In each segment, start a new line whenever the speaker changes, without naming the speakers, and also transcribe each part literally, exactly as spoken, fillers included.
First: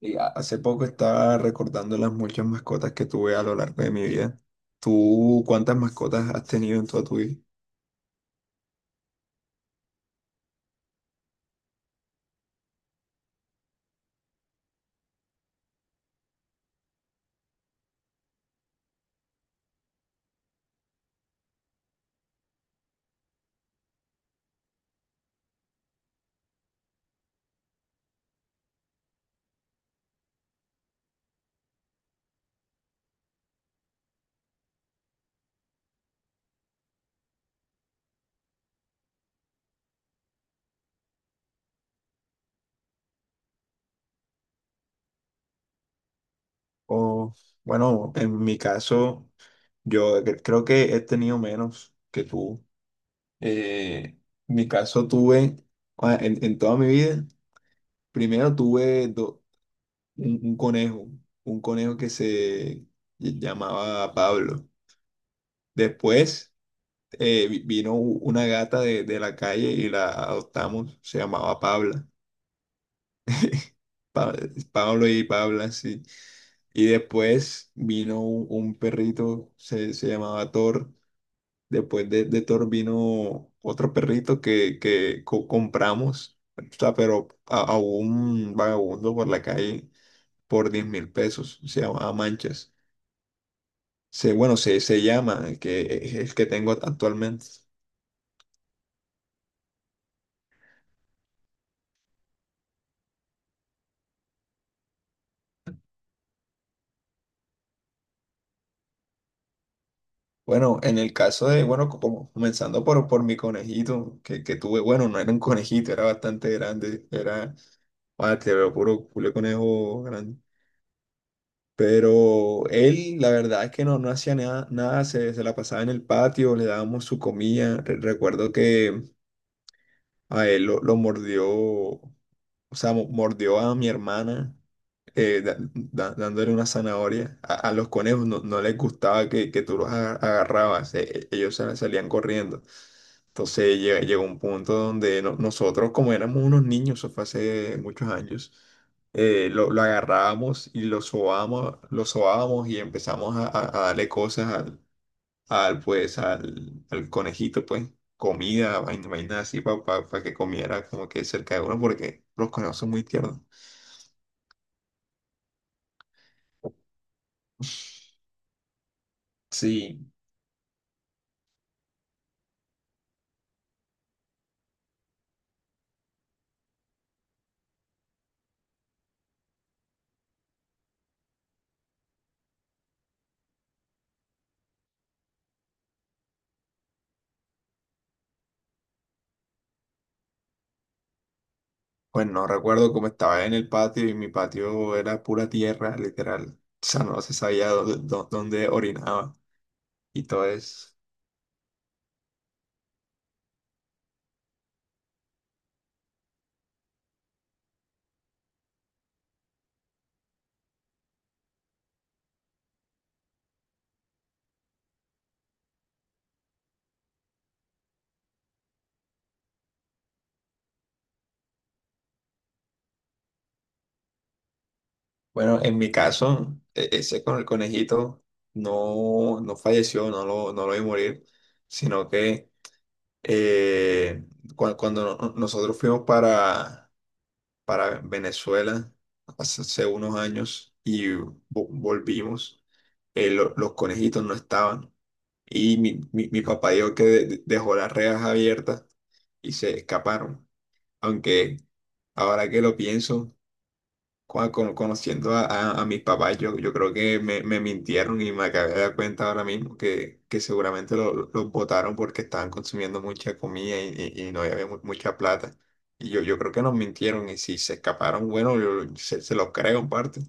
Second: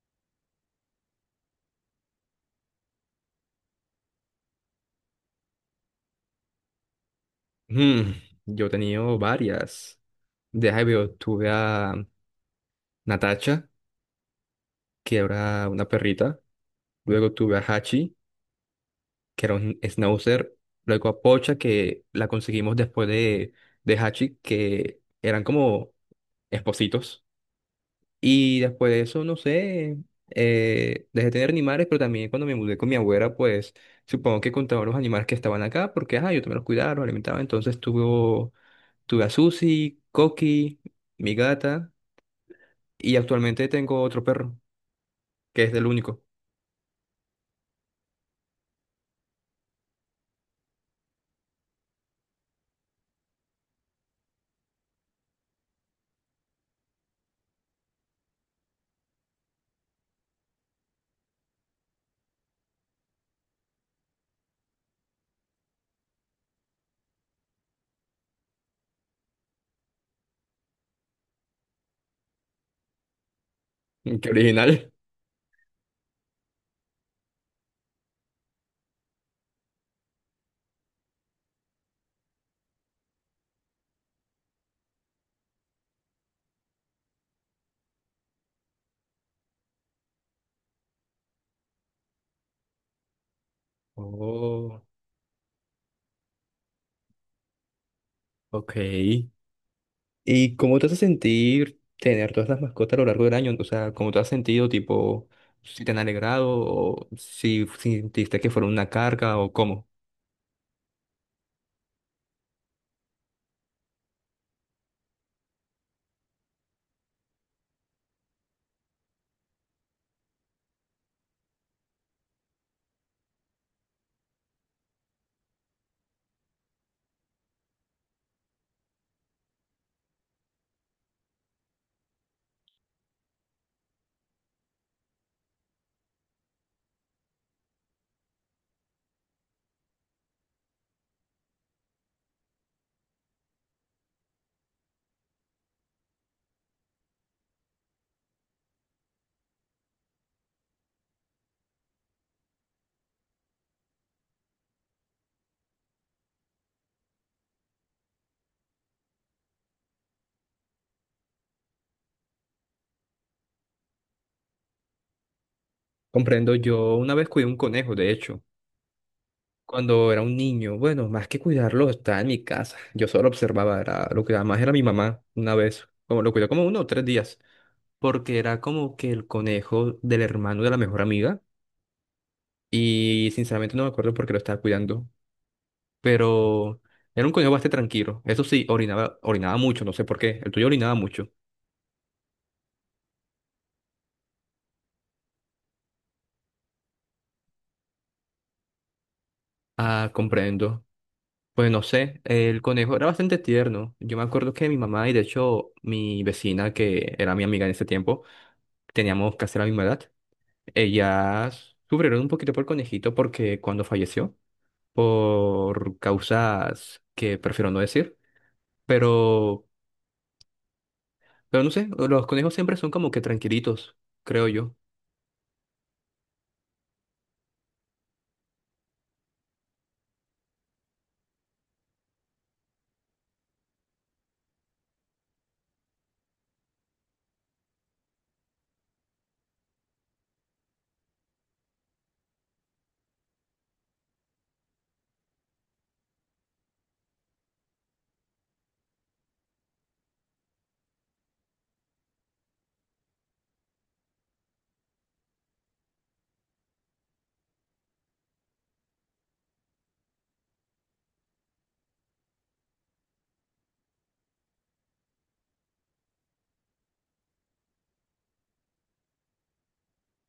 Y a- hace poco estaba recordando las muchas mascotas que tuve a lo largo de mi vida. ¿Tú cuántas mascotas has tenido en toda tu vida?
Mm, yo he tenido varias. De Jaibeo tuve a Natasha, que era una perrita. Luego tuve a Hachi, que era un schnauzer. Luego a Pocha, que la conseguimos después de, de Hachi, que eran como espositos. Y después de eso, no sé, eh, dejé de tener animales, pero también cuando me mudé con mi abuela, pues supongo que contaba los animales que estaban acá, porque ajá, yo también los cuidaba, los alimentaba. Entonces tuve, tuve a Susi, Coqui, mi gata. Y actualmente tengo otro perro, que es el único.
O, bueno, en mi caso, yo cre- creo que he tenido menos que tú. Eh, en mi caso tuve, ah, en, en toda mi vida, primero tuve do- un, un conejo, un conejo que se llamaba Pablo. Después eh, vi- vino u- una gata de, de la calle y la adoptamos, se llamaba Pabla.
Qué
Pa-
original.
Pablo y Paula, sí. Y después vino un, un perrito, se, se llamaba Thor. Después de, de Thor vino otro perrito que, que co- compramos, o sea, pero a, a un vagabundo por la calle por diez mil pesos. Se llamaba Manchas. Se, bueno, se,
Oh,
se llama, el que, es el que tengo actualmente.
ok. ¿Y cómo te hace sentir tener todas las mascotas a lo largo del año? O sea, ¿cómo te has sentido, tipo, si te han alegrado o si sentiste que fueron una carga o cómo?
Bueno, en el caso de, bueno, como comenzando por, por mi conejito que, que tuve, bueno, no era un conejito, era bastante grande, era... Ah, te veo puro culé conejo grande. Pero él, la verdad es que no, no hacía nada, nada, se, se la pasaba en el patio, le dábamos su comida. Re- Recuerdo que a él lo, lo mordió, o sea, mo- mordió a mi hermana eh, da- da- dándole una zanahoria. A, a los conejos no, no les gustaba que, que tú los aga- agarrabas, eh, eh, ellos sal- salían corriendo. Entonces lle- llegó un punto donde no- nosotros, como éramos unos niños, eso fue hace muchos años, eh, lo, lo agarrábamos y lo sobábamos, lo sobábamos y empezamos a, a- a darle cosas al, al, pues, al, al conejito, pues, comida, vaina, vaina así, para que comiera como que cerca de uno, porque los conejos son muy tiernos.
Comprendo, yo una vez cuidé un conejo, de hecho,
Sí.
cuando era un niño. Bueno, más que cuidarlo, estaba en mi casa. Yo solo observaba, era, lo que más era mi mamá una vez. Como lo cuidó como uno o tres días, porque era como que el conejo del hermano de la mejor amiga. Y sinceramente no me acuerdo por qué lo estaba cuidando, pero era un conejo bastante tranquilo. Eso sí, orinaba, orinaba mucho, no sé por qué. ¿El tuyo orinaba mucho?
Pues no recuerdo cómo estaba en el patio y mi patio era pura tierra, literal. O sea, no se sabía dónde, dó- dónde orinaba
Ah,
y todo
comprendo.
eso.
Pues no sé, el conejo era bastante tierno. Yo me acuerdo que mi mamá y de hecho mi vecina, que era mi amiga en ese tiempo, teníamos casi la misma edad. Ellas sufrieron un poquito por el conejito porque cuando falleció, por causas que prefiero no decir, pero, pero, no sé, los conejos siempre son como que tranquilitos, creo yo.
Bueno, en mi caso, e- ese con el conejito no, no falleció, no lo, no lo vi morir, sino que eh, cua- cuando no- nosotros fuimos para, para Venezuela hace hace unos años y vo- volvimos. Eh, lo- los conejitos no estaban. Y mi, mi- mi papá dijo que de- de- dejó las rejas abiertas y se escaparon. Aunque ahora que lo pienso, Cua- con- conociendo a, a, a mis papás, yo, yo creo que me, me mintieron y me acabé de dar cuenta ahora mismo que, que seguramente lo- lo- los votaron porque estaban consumiendo mucha comida y, y- y no había mu- mucha plata. Y yo, yo creo que nos mintieron y si se escaparon, bueno, yo- se, se los creo en parte,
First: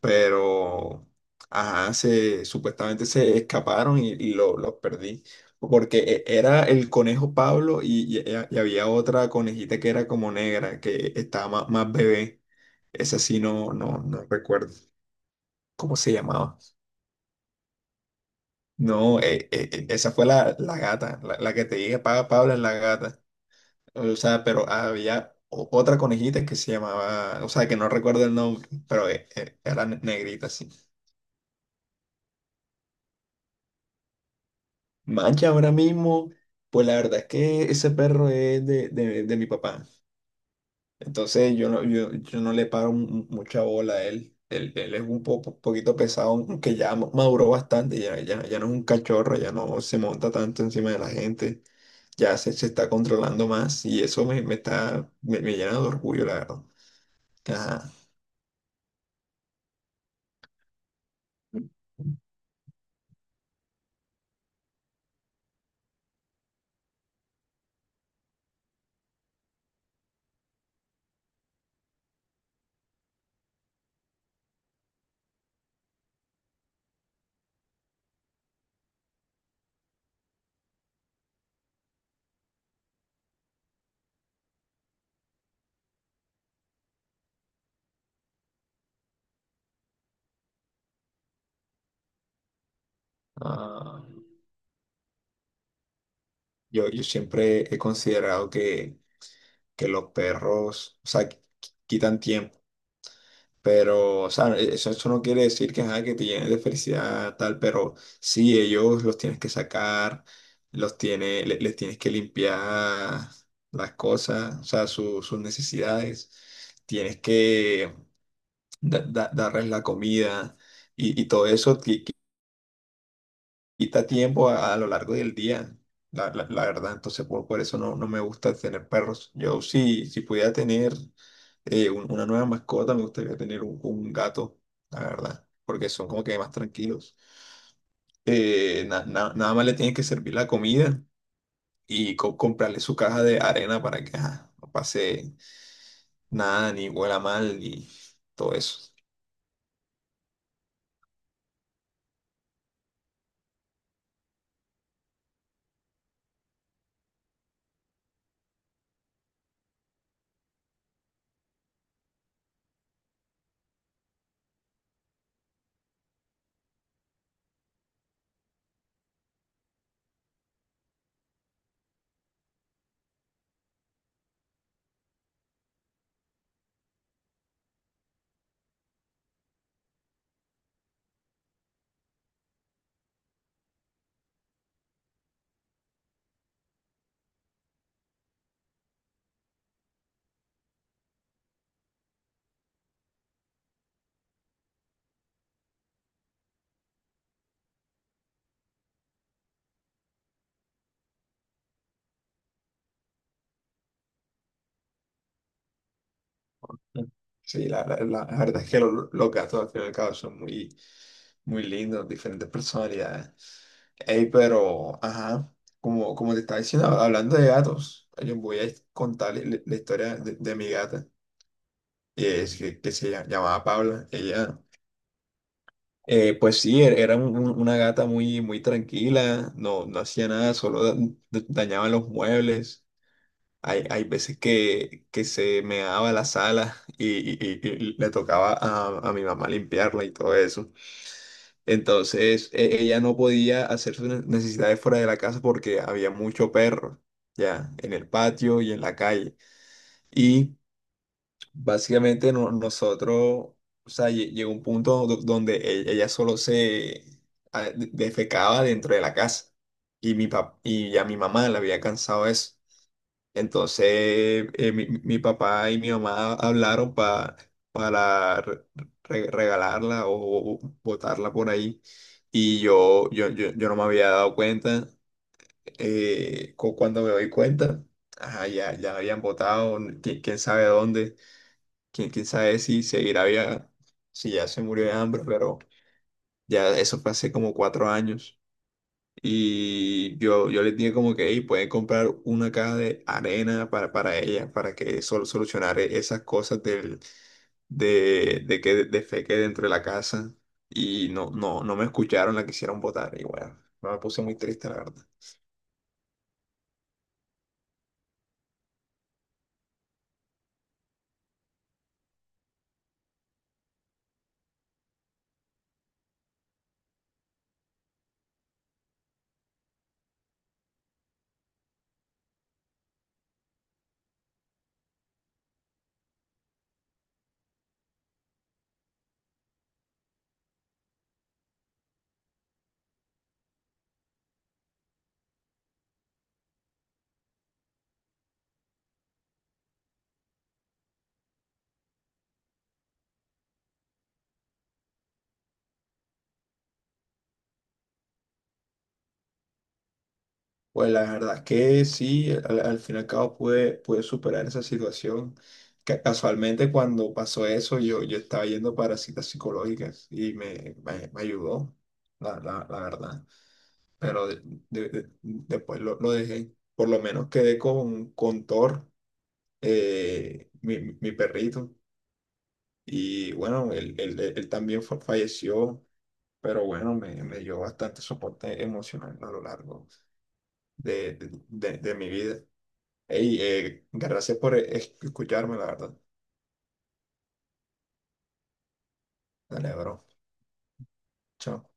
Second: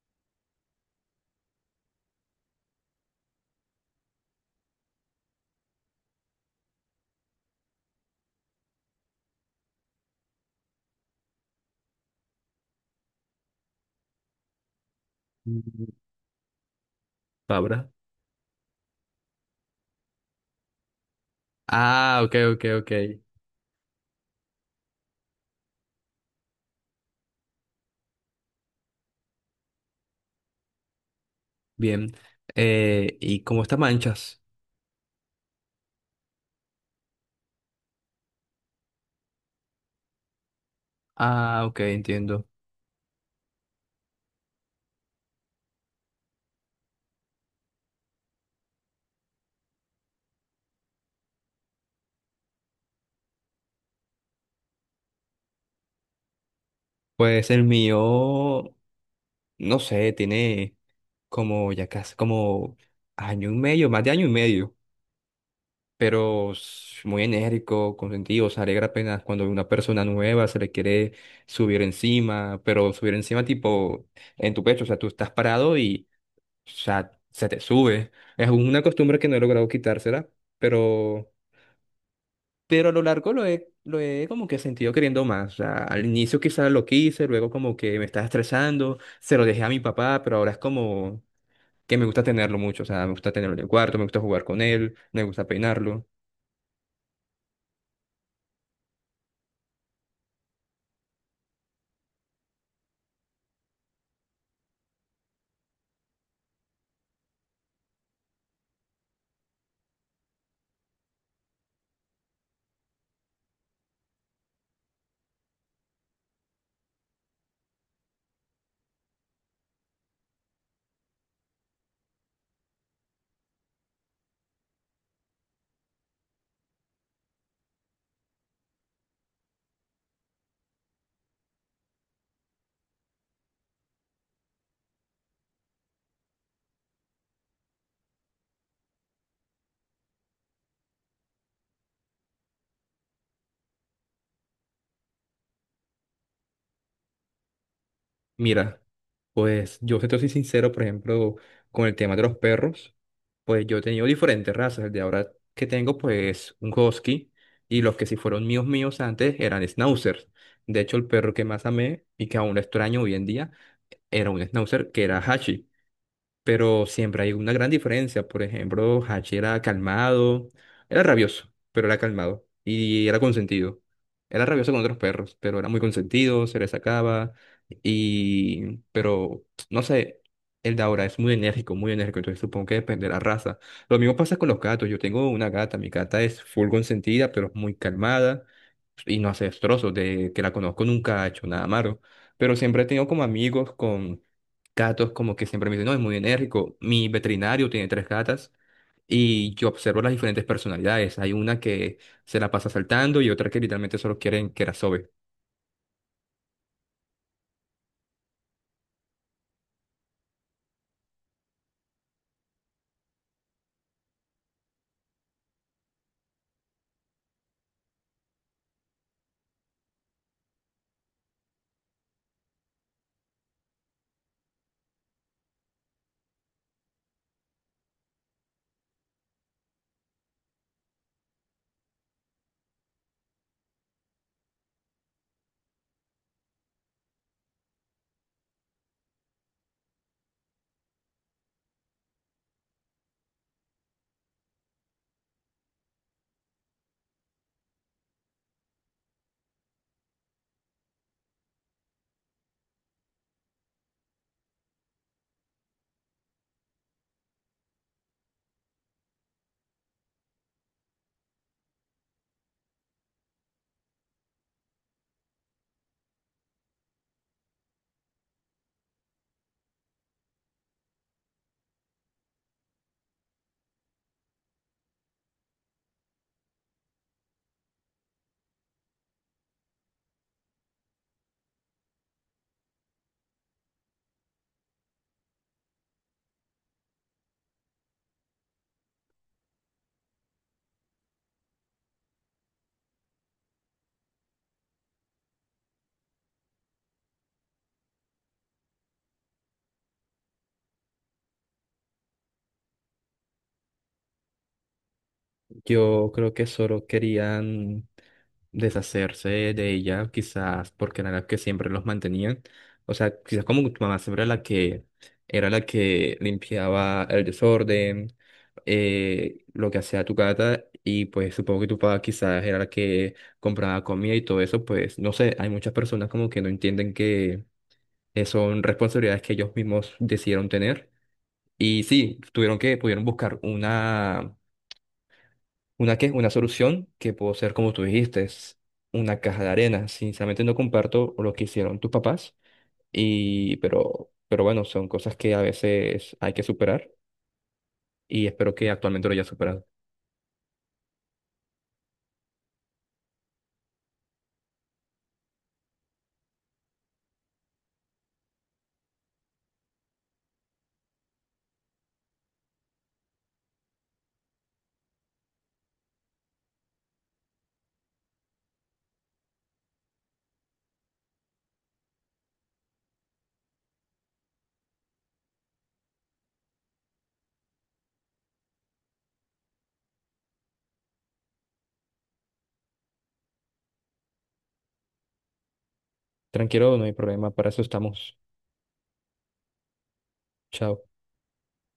pero ajá, se, supuestamente se escaparon y, y lo- los perdí. Porque e- era el conejo Pablo y, y- eh, y había otra conejita que era como negra, que estaba más, más bebé. Esa sí no, no, no recuerdo
Mm,
cómo se llamaba.
Fabra.
No, eh, eh, eh, esa fue la, la gata, la, la que te dije,
Ah,
Pa-
ok,
Pablo es
ok,
la
ok.
gata. O sea, pero había o- otra conejita que se llamaba, o sea, que no recuerdo el nombre, pero eh, eh, era negrita, sí.
Bien. Eh, ¿y cómo está manchas?
Mancha, ahora mismo, pues la verdad es que ese perro es de, de- de mi papá. Entonces
Ah,
yo
ok,
no, yo, yo
entiendo.
no le paro mu- mucha bola a él. Él, él es un po- poquito pesado, aunque ya ma- maduró bastante, ya, ya, ya no es un cachorro, ya no se monta tanto encima de la gente, ya se, se está controlando más y eso me, me está, me, me llena de orgullo, la verdad.
Pues el
Ajá.
mío, no sé, tiene como ya casi como año y medio, más de año y medio, pero es muy enérgico, consentido, se alegra apenas cuando una persona nueva se le quiere subir encima, pero subir encima tipo en tu pecho, o sea, tú estás parado y, o sea, se te sube. Es una costumbre que no he logrado quitársela, pero... pero a lo largo lo he, lo he como que sentido queriendo más. O sea, al inicio quizás lo quise, luego como que me estaba estresando, se lo dejé a mi papá, pero ahora es como que me gusta tenerlo mucho. O sea, me gusta tenerlo en el cuarto,
Ah,
me gusta jugar con él, me gusta peinarlo.
yo, yo siempre he considerado que, que los perros, o sea, qui- quitan tiempo. Pero, o sea, eso, eso no quiere decir que, ajá, que te llenes de felicidad, tal, pero sí, ellos los tienes que sacar, los tiene, le- les tienes que limpiar las cosas, o sea, su- sus necesidades, tienes que da- da- darles la comida y, y todo eso quita tiempo a, a lo largo del día, la, la- la verdad. Entonces, por, por eso no, no me gusta tener perros. Yo sí, si pudiera tener eh, un- una nueva mascota, me gustaría tener un, un gato, la verdad, porque son como que más tranquilos. Eh, na- na- nada más le tienes que servir la comida y co- comprarle su caja de arena para que ajá, no pase nada, ni huela mal, ni todo
Mira,
eso.
pues yo si te soy sincero, por ejemplo, con el tema de los perros, pues yo he tenido diferentes razas. El de ahora que tengo, pues un husky, y los que sí fueron míos míos antes eran schnauzers. De hecho, el perro que más amé y que aún lo extraño hoy en día era un schnauzer que era Hachi. Pero siempre hay una gran diferencia. Por ejemplo, Hachi era calmado, era rabioso, pero era calmado y era consentido. Era rabioso con otros perros, pero era muy consentido, se le sacaba. Y, pero, no sé, el de ahora es muy enérgico, muy enérgico, entonces supongo que depende de la raza. Lo mismo pasa con los gatos. Yo tengo una gata, mi gata es full consentida, pero es muy calmada y no hace destrozos. De que la conozco nunca ha hecho nada malo. Pero siempre he tenido como amigos con gatos como que siempre me dicen, no, es muy enérgico. Mi veterinario tiene tres gatas y yo observo las diferentes personalidades. Hay una que se la pasa saltando y otra que literalmente solo quieren que la...
Sí, la, la- la- la verdad es que lo- los gatos al fin y al cabo son muy, muy lindos, diferentes personalidades. Ey, pero, ajá, como, como te estaba diciendo, hablando de gatos, yo voy a contar la, la historia de, de mi gata, que es, que, que se llama- llamaba Paula. Ella, eh, pues sí, er- era un- un- una gata muy, muy tranquila, no, no hacía nada, solo da- da- dañaba los muebles. Hay, hay veces que, que se me daba la sala y, y- y- y le tocaba a, a mi mamá limpiarla y todo eso. Entonces e- ella no podía hacer sus ne- necesidades fuera de la casa porque había mucho perro, ya, en el patio y en la calle. Y básicamente no- nosotros, o sea, lle- llegó un punto do- donde e- ella solo se ah, de- defecaba dentro de la casa. Y, mi pap- y ya mi mamá le había cansado eso. Entonces, eh, mi, mi papá y mi mamá hablaron pa- para re- re- regalarla o botarla por ahí. Y yo, yo, yo, yo no me había dado cuenta. Eh, cu- cuando me doy cuenta, ajá, ya, ya la habían botado, quién, quién sabe dónde, quién, quién sabe si seguirá viva, si ya se murió de hambre, pero ya eso fue hace como cuatro años. Y yo, yo le dije como que, hey, puede comprar una caja de arena para, para ella, para que sol solucionar e- esas cosas del, de, de que defeque dentro de la casa. Y no, no, no me escucharon, la quisieron votar. Y bueno, no me puse muy triste, la verdad.
Yo creo que solo querían deshacerse de ella, quizás porque era la que siempre los mantenían. O sea, quizás como tu mamá siempre era la que era la que limpiaba el desorden, eh, lo que hacía tu gata, y pues supongo que tu papá quizás era la que compraba comida y todo eso, pues no sé, hay muchas personas como que no entienden que eh, son responsabilidades que ellos mismos decidieron tener. Y sí, tuvieron que, pudieron buscar una... ¿Una qué? Una solución que puede ser, como tú dijiste, es una caja de arena. Sinceramente no comparto lo que hicieron tus papás, y, pero, pero, bueno, son cosas que a veces hay que superar y espero que actualmente lo hayas superado.
Pues la verdad es que sí, al, al fin y al cabo pude, pude superar esa situación. Ca- Casualmente cuando pasó eso, yo, yo estaba yendo para citas psicológicas y me, me, me ayudó, la, la, la verdad. pero de- de- de- Después lo, lo dejé. Por lo menos quedé con, con Thor, eh, mi, mi perrito. Y bueno, él, él- él- él también fa- falleció, pero bueno, me, me dio bastante soporte emocional a lo largo de, de, de- de mi vida. Ey, eh, gracias por eh, escucharme, la verdad.
Tranquilo, no hay problema, para eso estamos.
Dale, bro.
Chao.
Chao.